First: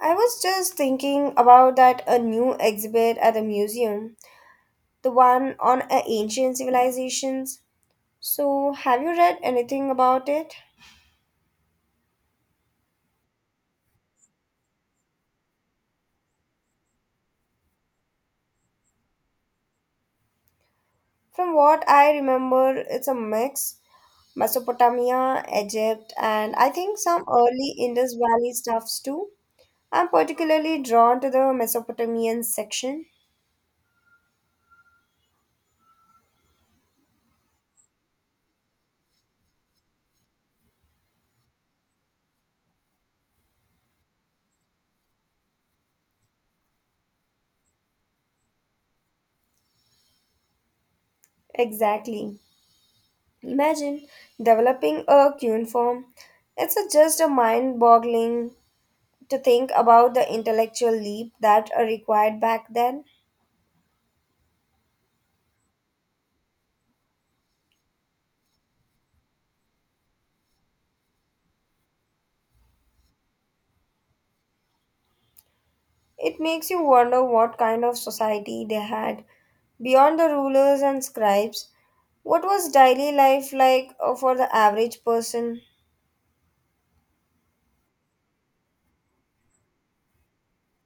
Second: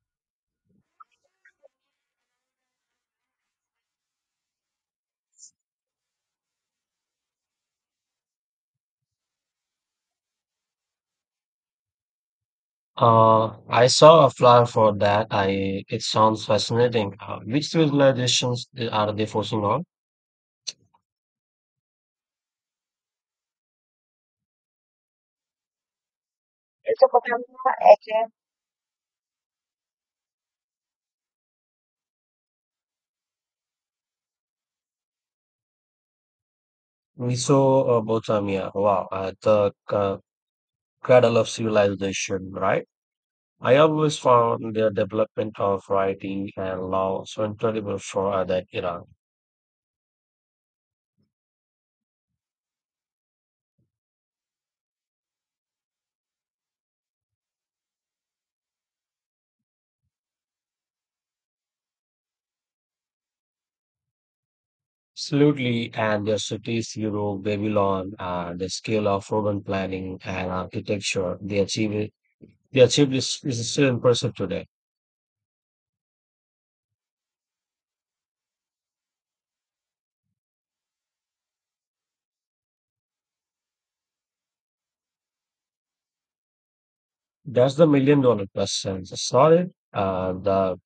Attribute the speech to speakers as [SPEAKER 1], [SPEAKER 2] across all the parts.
[SPEAKER 1] I was just thinking about that a new exhibit at the museum, the one on ancient civilizations. So, have you read anything about it?
[SPEAKER 2] I saw a flyer for that. I It sounds fascinating. Which civilizations are they focusing on?
[SPEAKER 1] From what I remember, it's a mix Mesopotamia, Egypt, and I think some early Indus Valley stuffs too. I'm particularly drawn to the Mesopotamian section.
[SPEAKER 2] We saw Mesopotamia. Wow, the cradle of civilization, right? I always found their development of writing and law so incredible for that era.
[SPEAKER 1] Exactly. Imagine developing a cuneiform. It's a, just a mind boggling. To think about the intellectual leap that are required back then,
[SPEAKER 2] Absolutely, and their cities, Europe, Babylon, the scale of urban planning and architecture they achieved is still impressive today.
[SPEAKER 1] it makes you wonder what kind of society they had. Beyond the rulers and scribes, what was daily life like for the average person?
[SPEAKER 2] That's the million dollar question. Sorry. The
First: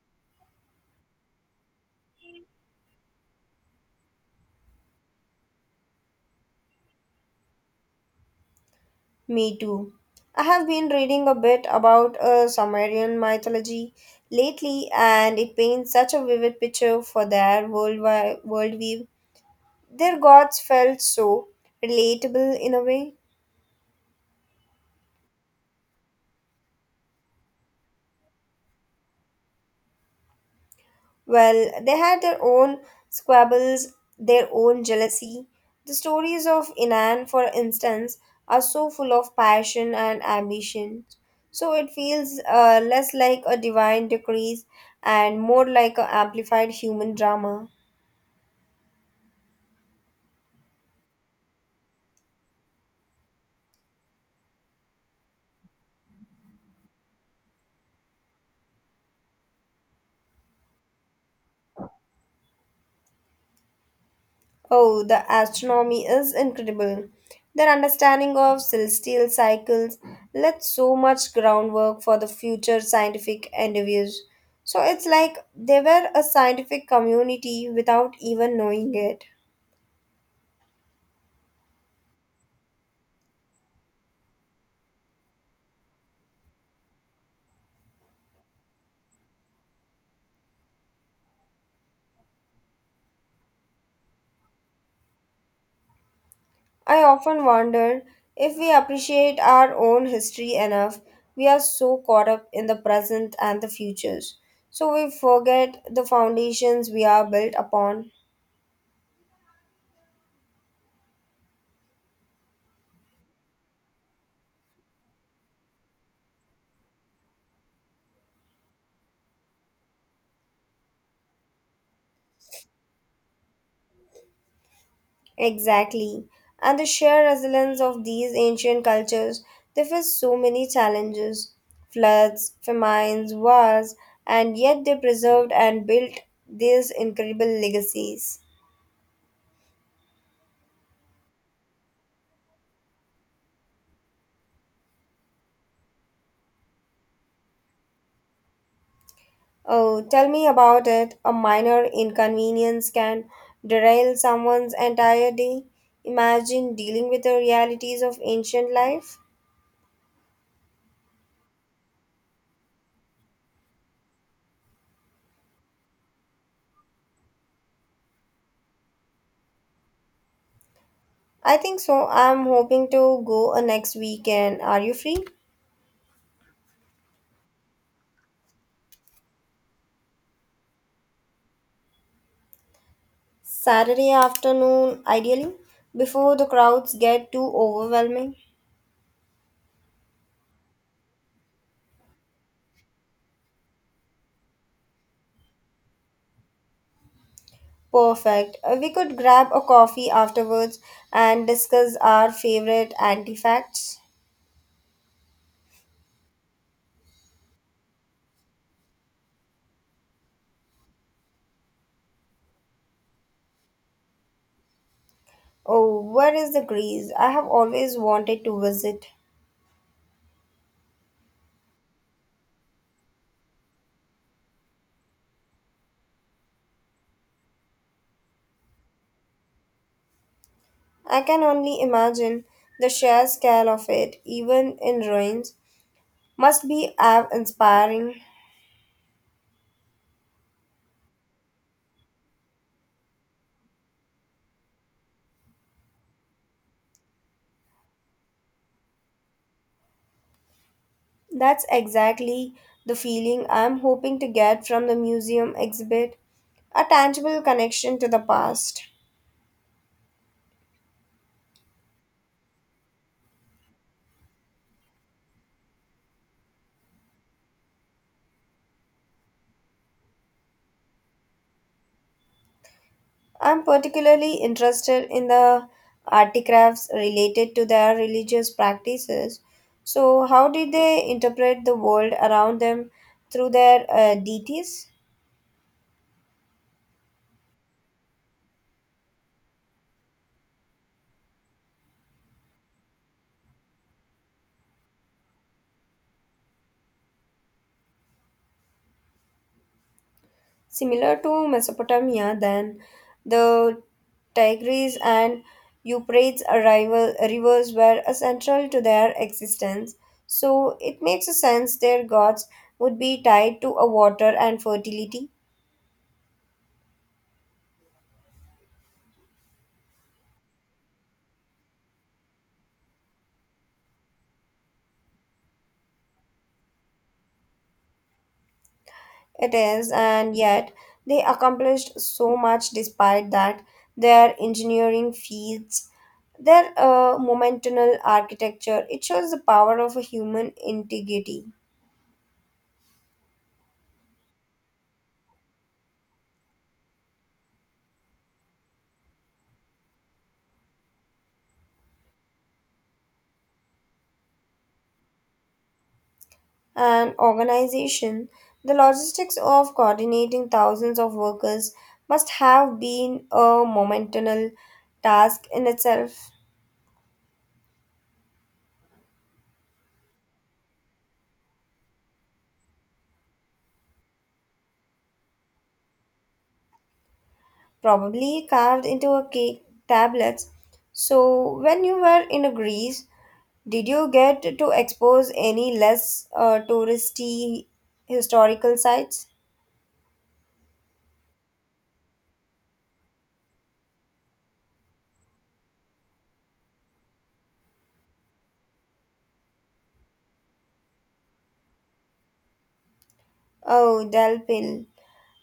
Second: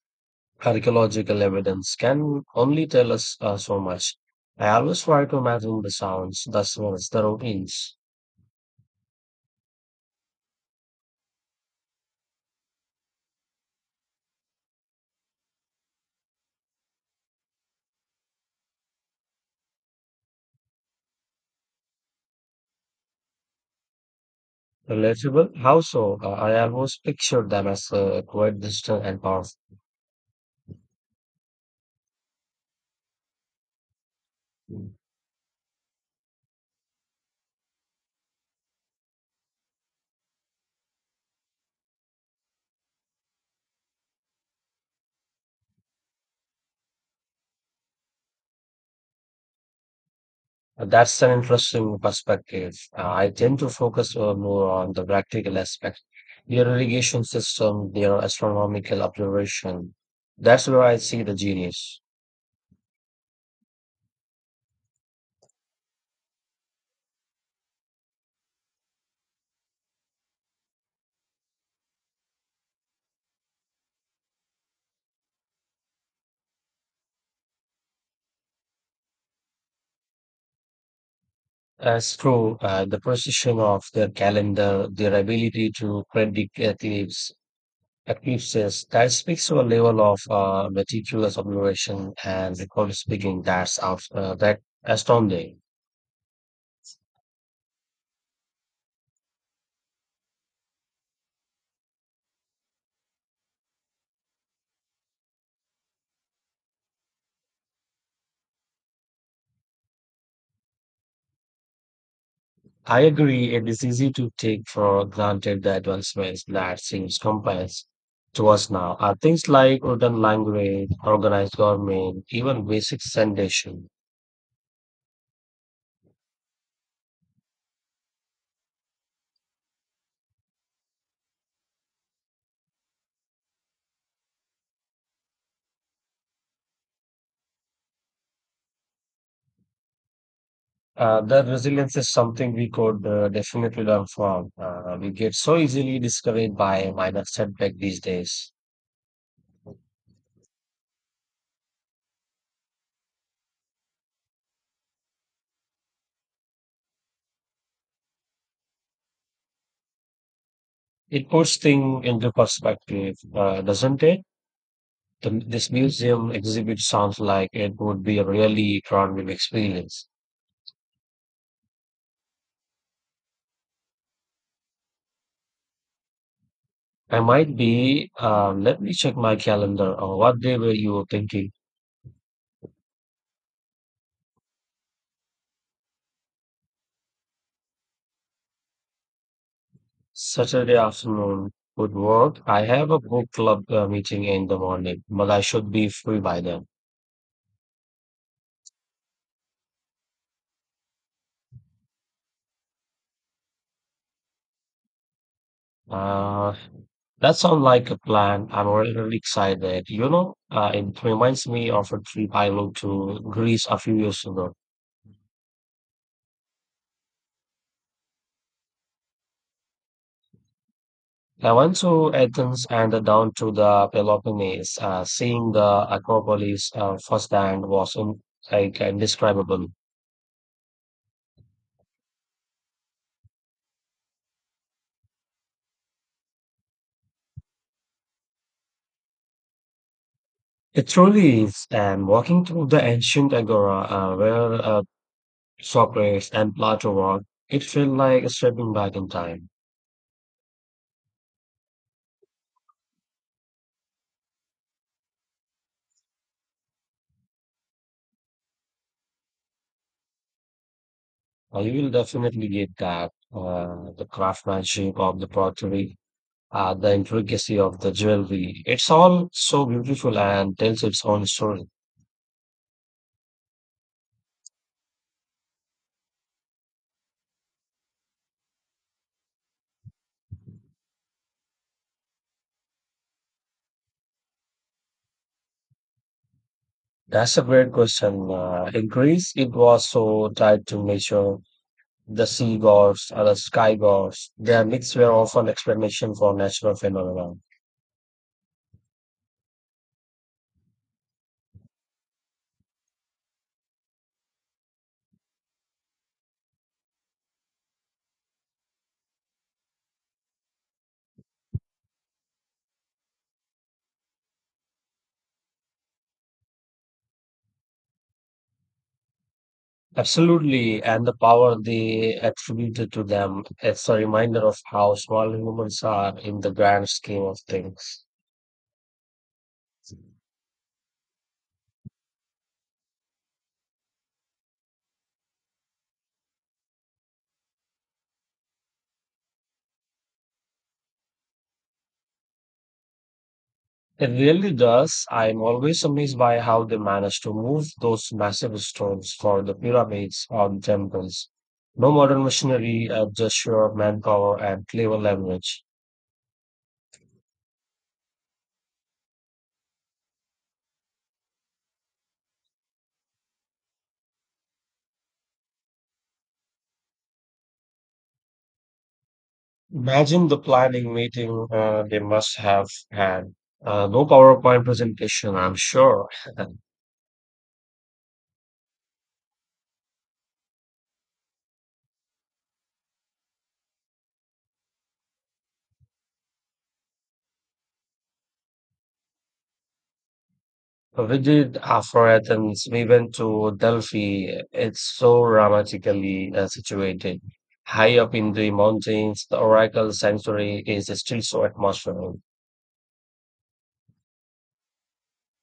[SPEAKER 2] archaeological evidence can only tell us so much. I always try to imagine the sounds, the smells, the routines.
[SPEAKER 1] Me too. I have been reading a bit about Sumerian mythology lately, and it paints such a vivid picture for their world worldview. Their gods felt so relatable in a way.
[SPEAKER 2] Relatable? How so? I almost pictured them as quite distant and powerful.
[SPEAKER 1] Well, they had their own squabbles, their own jealousy. The stories of Inan, for instance, are so full of passion and ambition. So it feels less like a divine decree and more like an amplified human drama.
[SPEAKER 2] That's an interesting perspective. I tend to focus more on the practical aspect, your irrigation system, your astronomical observation. That's where I see the genius.
[SPEAKER 1] Oh, the astronomy is incredible. Their understanding of celestial cycles led so much groundwork for the future scientific endeavors. So it's like they were a scientific community without even knowing it.
[SPEAKER 2] That's true. The precision of their calendar, their ability to eclipses, that speaks to a level of meticulous observation and record speaking that astounding.
[SPEAKER 1] I often wonder if we appreciate our own history enough. We are so caught up in the present and the futures. So we forget the foundations we are built upon.
[SPEAKER 2] I agree. It is easy to take for granted the advancements that seems compass to us now are things like written language, organized government, even basic sanitation.
[SPEAKER 1] Exactly. And the sheer resilience of these ancient cultures, they faced so many challenges, floods, famines, wars, and yet they preserved and built these incredible legacies.
[SPEAKER 2] The resilience is something we could definitely learn from. We get so easily discouraged by minor setback these days.
[SPEAKER 1] Oh, tell me about it. A minor inconvenience can derail someone's entire day. Imagine dealing with the realities of ancient life.
[SPEAKER 2] It puts things into perspective, doesn't it? This museum exhibit sounds like it would be a really formative experience.
[SPEAKER 1] I think so. I'm hoping to go next weekend. Are you free?
[SPEAKER 2] I might be. Uh, let me check my calendar. What day were you thinking?
[SPEAKER 1] Saturday afternoon, ideally, before the crowds get too overwhelming.
[SPEAKER 2] Saturday afternoon would work. I have a book club meeting in the morning, but I should be free by then.
[SPEAKER 1] Perfect. We could grab a coffee afterwards and discuss our favorite artifacts.
[SPEAKER 2] Uh, That sounds like a plan. I'm already really excited. You know, it reminds me of a trip I took to Greece a few years ago.
[SPEAKER 1] Oh, where is the Greece? I have always wanted to visit.
[SPEAKER 2] I went to Athens and then down to the Peloponnese. Seeing the Acropolis firsthand was like indescribable.
[SPEAKER 1] I can only imagine the sheer scale of it, even in ruins, must be awe inspiring.
[SPEAKER 2] It truly is. And walking through the ancient agora where Socrates and Plato walked, it felt like stepping back in time.
[SPEAKER 1] That's exactly the feeling I'm hoping to get from the museum exhibit, a tangible connection to the past.
[SPEAKER 2] You will definitely get that. The craftsmanship of the pottery the intricacy of the jewelry. It's all so beautiful and tells its own story.
[SPEAKER 1] I'm particularly interested in the artifacts related to their religious practices. So, how did they interpret the world around them through their deities?
[SPEAKER 2] That's a great question. In Greece, it was so tried to measure the sea gods or the sky gods. Their myths were often explanation for natural phenomena.
[SPEAKER 1] Similar to Mesopotamia, then the Tigris and Euphrates arrival, rivers were essential to their existence. So, it makes sense their gods would be tied to a water and fertility.
[SPEAKER 2] Absolutely, and the power they attributed to them is a reminder of how small humans are in the grand scheme of things.
[SPEAKER 1] It is, and yet they accomplished so much despite that. Their engineering feats, their momental architecture, it shows the power of a human integrity
[SPEAKER 2] It really does. I'm always amazed by how they managed to move those massive stones for the pyramids or temples. No modern machinery, just sheer manpower and clever leverage.
[SPEAKER 1] and organization. The logistics of coordinating thousands of workers must have been a momental task in itself.
[SPEAKER 2] Imagine the planning meeting they must have had. No PowerPoint presentation, I'm sure.
[SPEAKER 1] Probably carved into a cake tablets. So, when you were in Greece, did you get to expose any less touristy historical sites?
[SPEAKER 2] We did. After Athens, we went to Delphi. It's so dramatically situated. High up in the mountains, the oracle sanctuary is still so atmospheric.
[SPEAKER 1] Oh, Delphi.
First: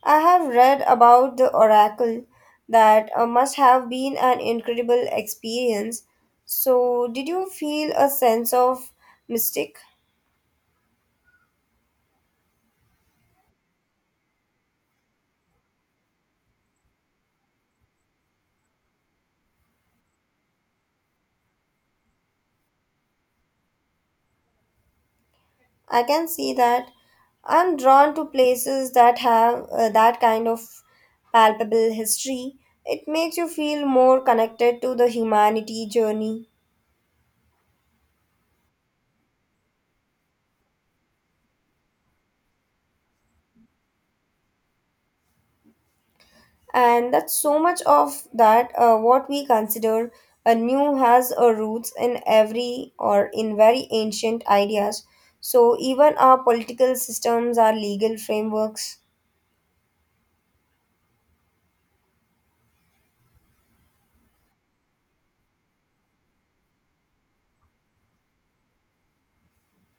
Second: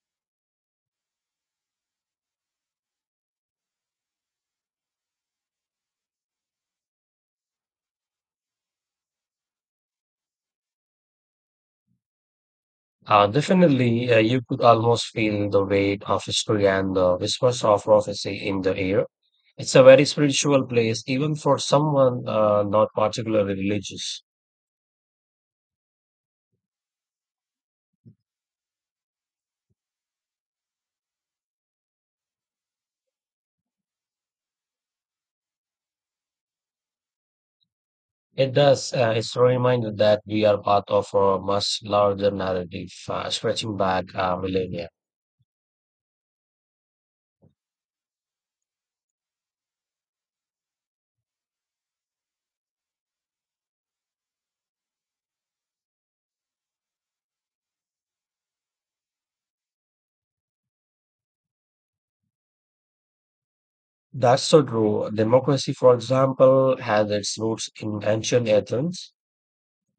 [SPEAKER 1] I have read about the oracle that must have been an incredible experience. So, did you feel a sense of mystic?
[SPEAKER 2] Definitely, you could almost feel the weight of history and the whispers of prophecy in the air. It's a very spiritual place, even for someone not particularly religious.
[SPEAKER 1] I can see that. I'm drawn to places that have that kind of palpable history. It makes you feel more connected to the humanity journey.
[SPEAKER 2] It does, it's a reminder that we are part of a much larger narrative stretching back millennia.
[SPEAKER 1] And that's so much of that what we consider a new has a roots in every or in very ancient ideas. So even our political systems, our legal frameworks.
[SPEAKER 2] That's so true. Democracy, for example, has its roots in ancient Athens.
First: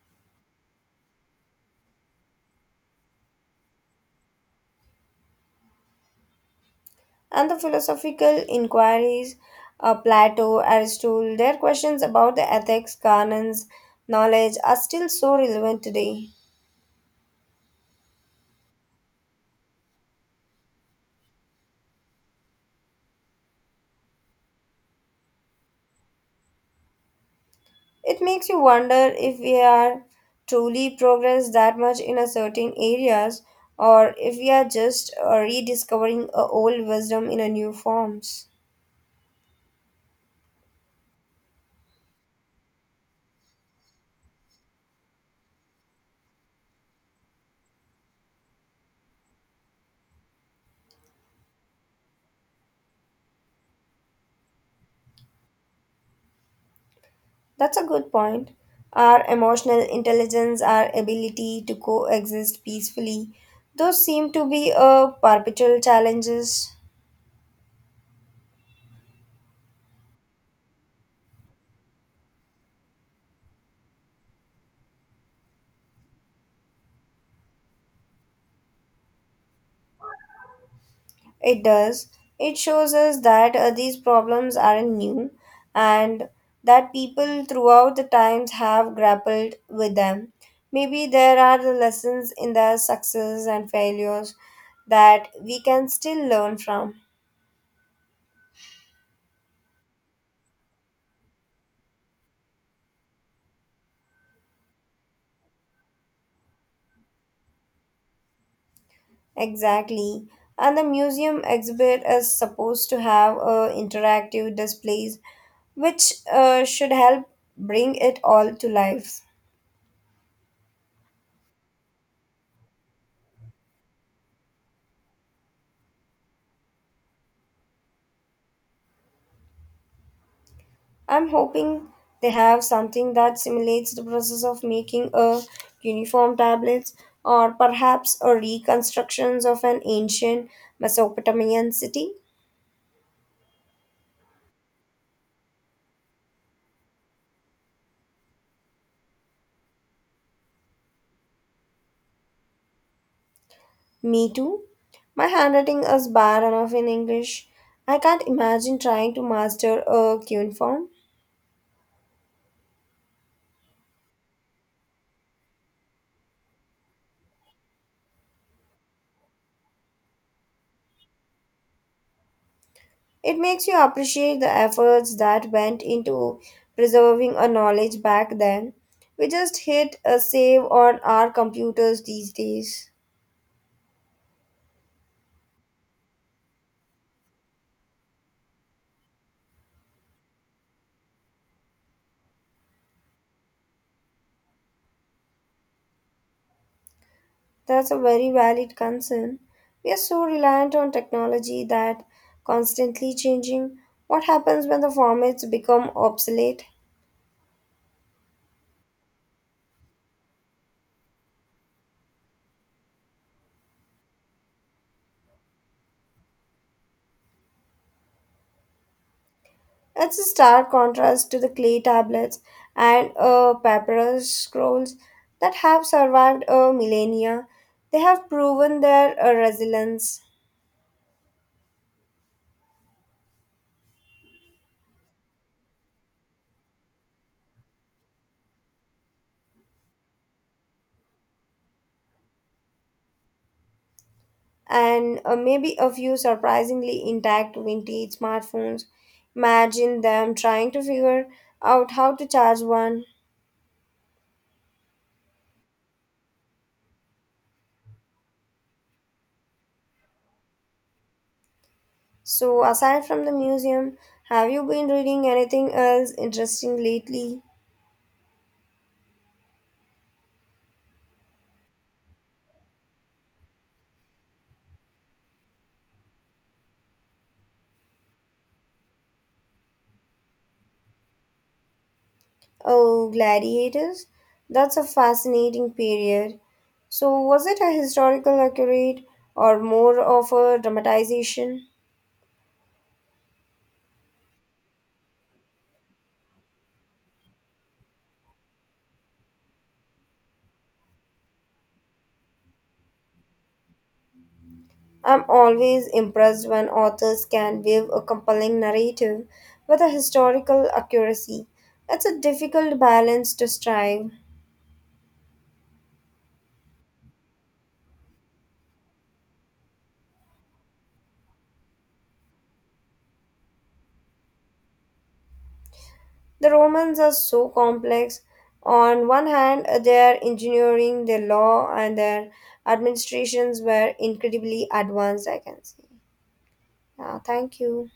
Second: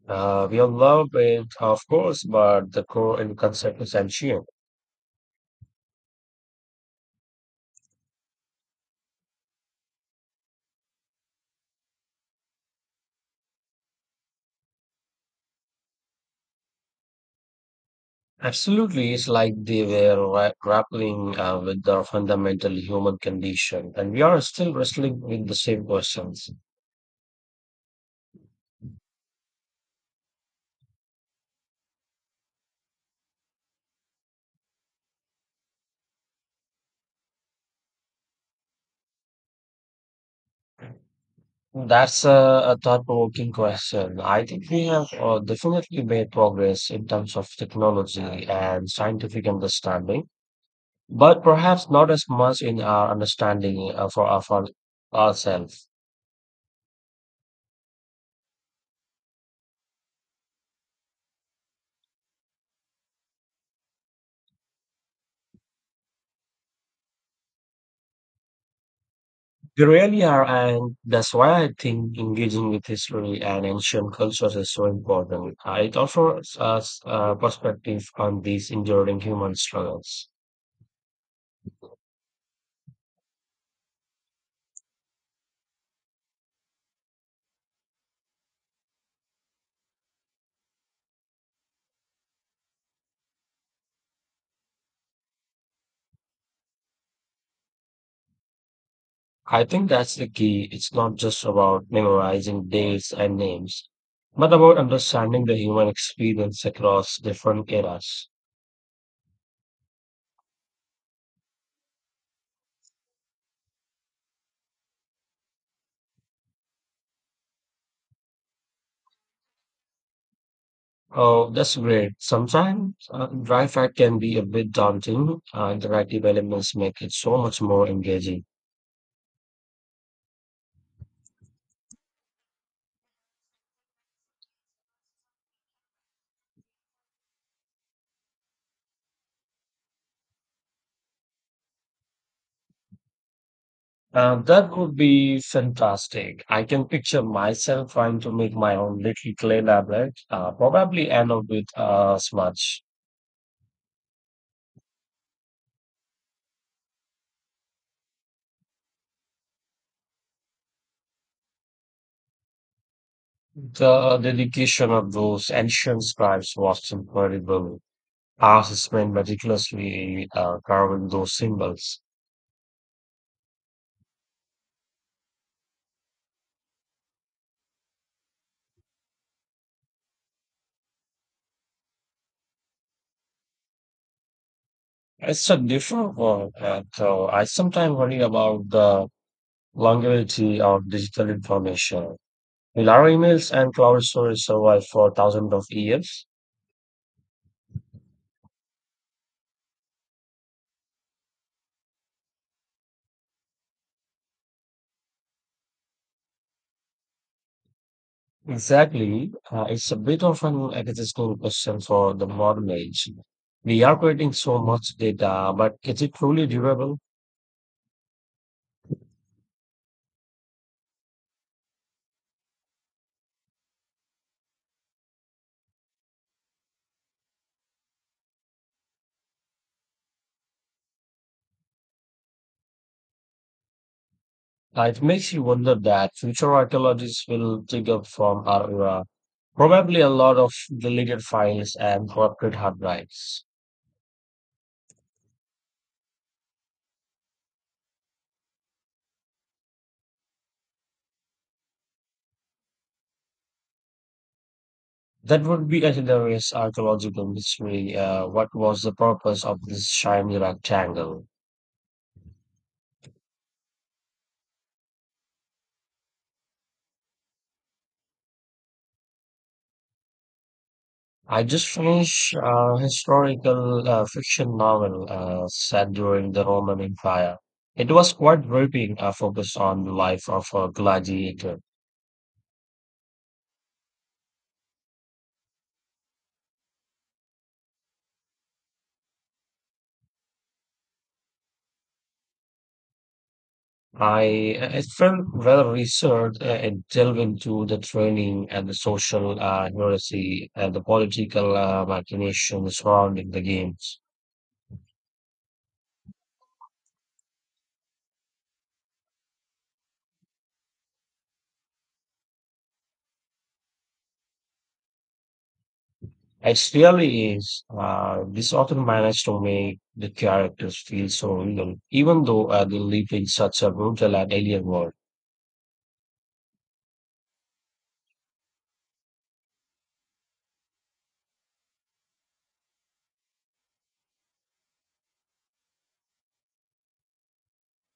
[SPEAKER 2] We all love it, of course, but the core and concept is ancient.
[SPEAKER 1] And the philosophical inquiries, Plato, Aristotle, their questions about the ethics canons knowledge are still so relevant today.
[SPEAKER 2] Absolutely, it's like they were grappling with the fundamental human condition, and we are still wrestling with the same questions.
[SPEAKER 1] It makes you wonder if we are truly progressed that much in a certain areas, or if we are just rediscovering a old wisdom in a new forms.
[SPEAKER 2] That's a thought-provoking question. I think we have definitely made progress in terms of technology and scientific understanding, but perhaps not as much in our understanding for ourselves.
[SPEAKER 1] That's a good point. Our emotional intelligence, our ability to coexist peacefully, those seem to be a perpetual challenges.
[SPEAKER 2] They really are, and that's why I think engaging with history and ancient cultures is so important. It offers us a perspective on these enduring human struggles.
[SPEAKER 1] It does. It shows us that these problems aren't new, and that people throughout the times have grappled with them. Maybe there are the lessons in their success and failures that we can still learn from.
[SPEAKER 2] I think that's the key. It's not just about memorizing dates and names, but about understanding the human experience across different eras.
[SPEAKER 1] Exactly. And the museum exhibit is supposed to have interactive displays which should help bring it all to life.
[SPEAKER 2] Oh, that's great. Sometimes dry fact can be a bit daunting. Interactive elements make it so much more engaging.
[SPEAKER 1] I'm hoping they have something that simulates the process of making a uniform tablets, or perhaps a reconstructions of an ancient Mesopotamian city.
[SPEAKER 2] That would be fantastic. I can picture myself trying to make my own little clay tablet, probably end up with a smudge.
[SPEAKER 1] Me too. My handwriting is bad enough in English. I can't imagine trying to master a cuneiform.
[SPEAKER 2] The dedication of those ancient scribes was incredible. Artists spent meticulously carving those symbols.
[SPEAKER 1] It makes you appreciate the efforts that went into preserving a knowledge back then. We just hit a save on our computers these days.
[SPEAKER 2] It's a different world, so I sometimes worry about the longevity of digital information. Will our emails and cloud storage survive for thousands of years?
[SPEAKER 1] That's a very valid concern. We are so reliant on technology that constantly changing. What happens when the formats become obsolete?
[SPEAKER 2] Exactly. It's a bit of an existential question for the modern age. We are creating so much data, but is it truly durable?
[SPEAKER 1] It's a stark contrast to the clay tablets and papyrus scrolls that have survived a millennia. They have proven their resilience,
[SPEAKER 2] It makes you wonder that future archaeologists will dig up from our era probably a lot of deleted files and corrupted hard drives.
[SPEAKER 1] and maybe a few surprisingly intact vintage smartphones. Imagine them trying to figure out how to charge one.
[SPEAKER 2] That would be considered as archaeological mystery. What was the purpose of this shiny rectangle?
[SPEAKER 1] So, aside from the museum, have you been reading anything else interesting lately?
[SPEAKER 2] I just finished a historical fiction novel set during the Roman Empire. It was quite gripping, focused on the life of a gladiator.
[SPEAKER 1] Oh, gladiators? That's a fascinating period. So, was it a historical accurate or more of a dramatization?
[SPEAKER 2] I It felt well researched and delved into the training and the social heresy and the political machinations surrounding the games.
[SPEAKER 1] I'm always impressed when authors can weave a compelling narrative with a historical accuracy. It's a difficult balance to strive.
[SPEAKER 2] It really is. This author managed to make the characters feel so real, even though they live in such a brutal and alien world.
[SPEAKER 1] The Romans are so complex. On one hand, their engineering, their law, and their administrations were incredibly advanced, I can say. Yeah, thank you.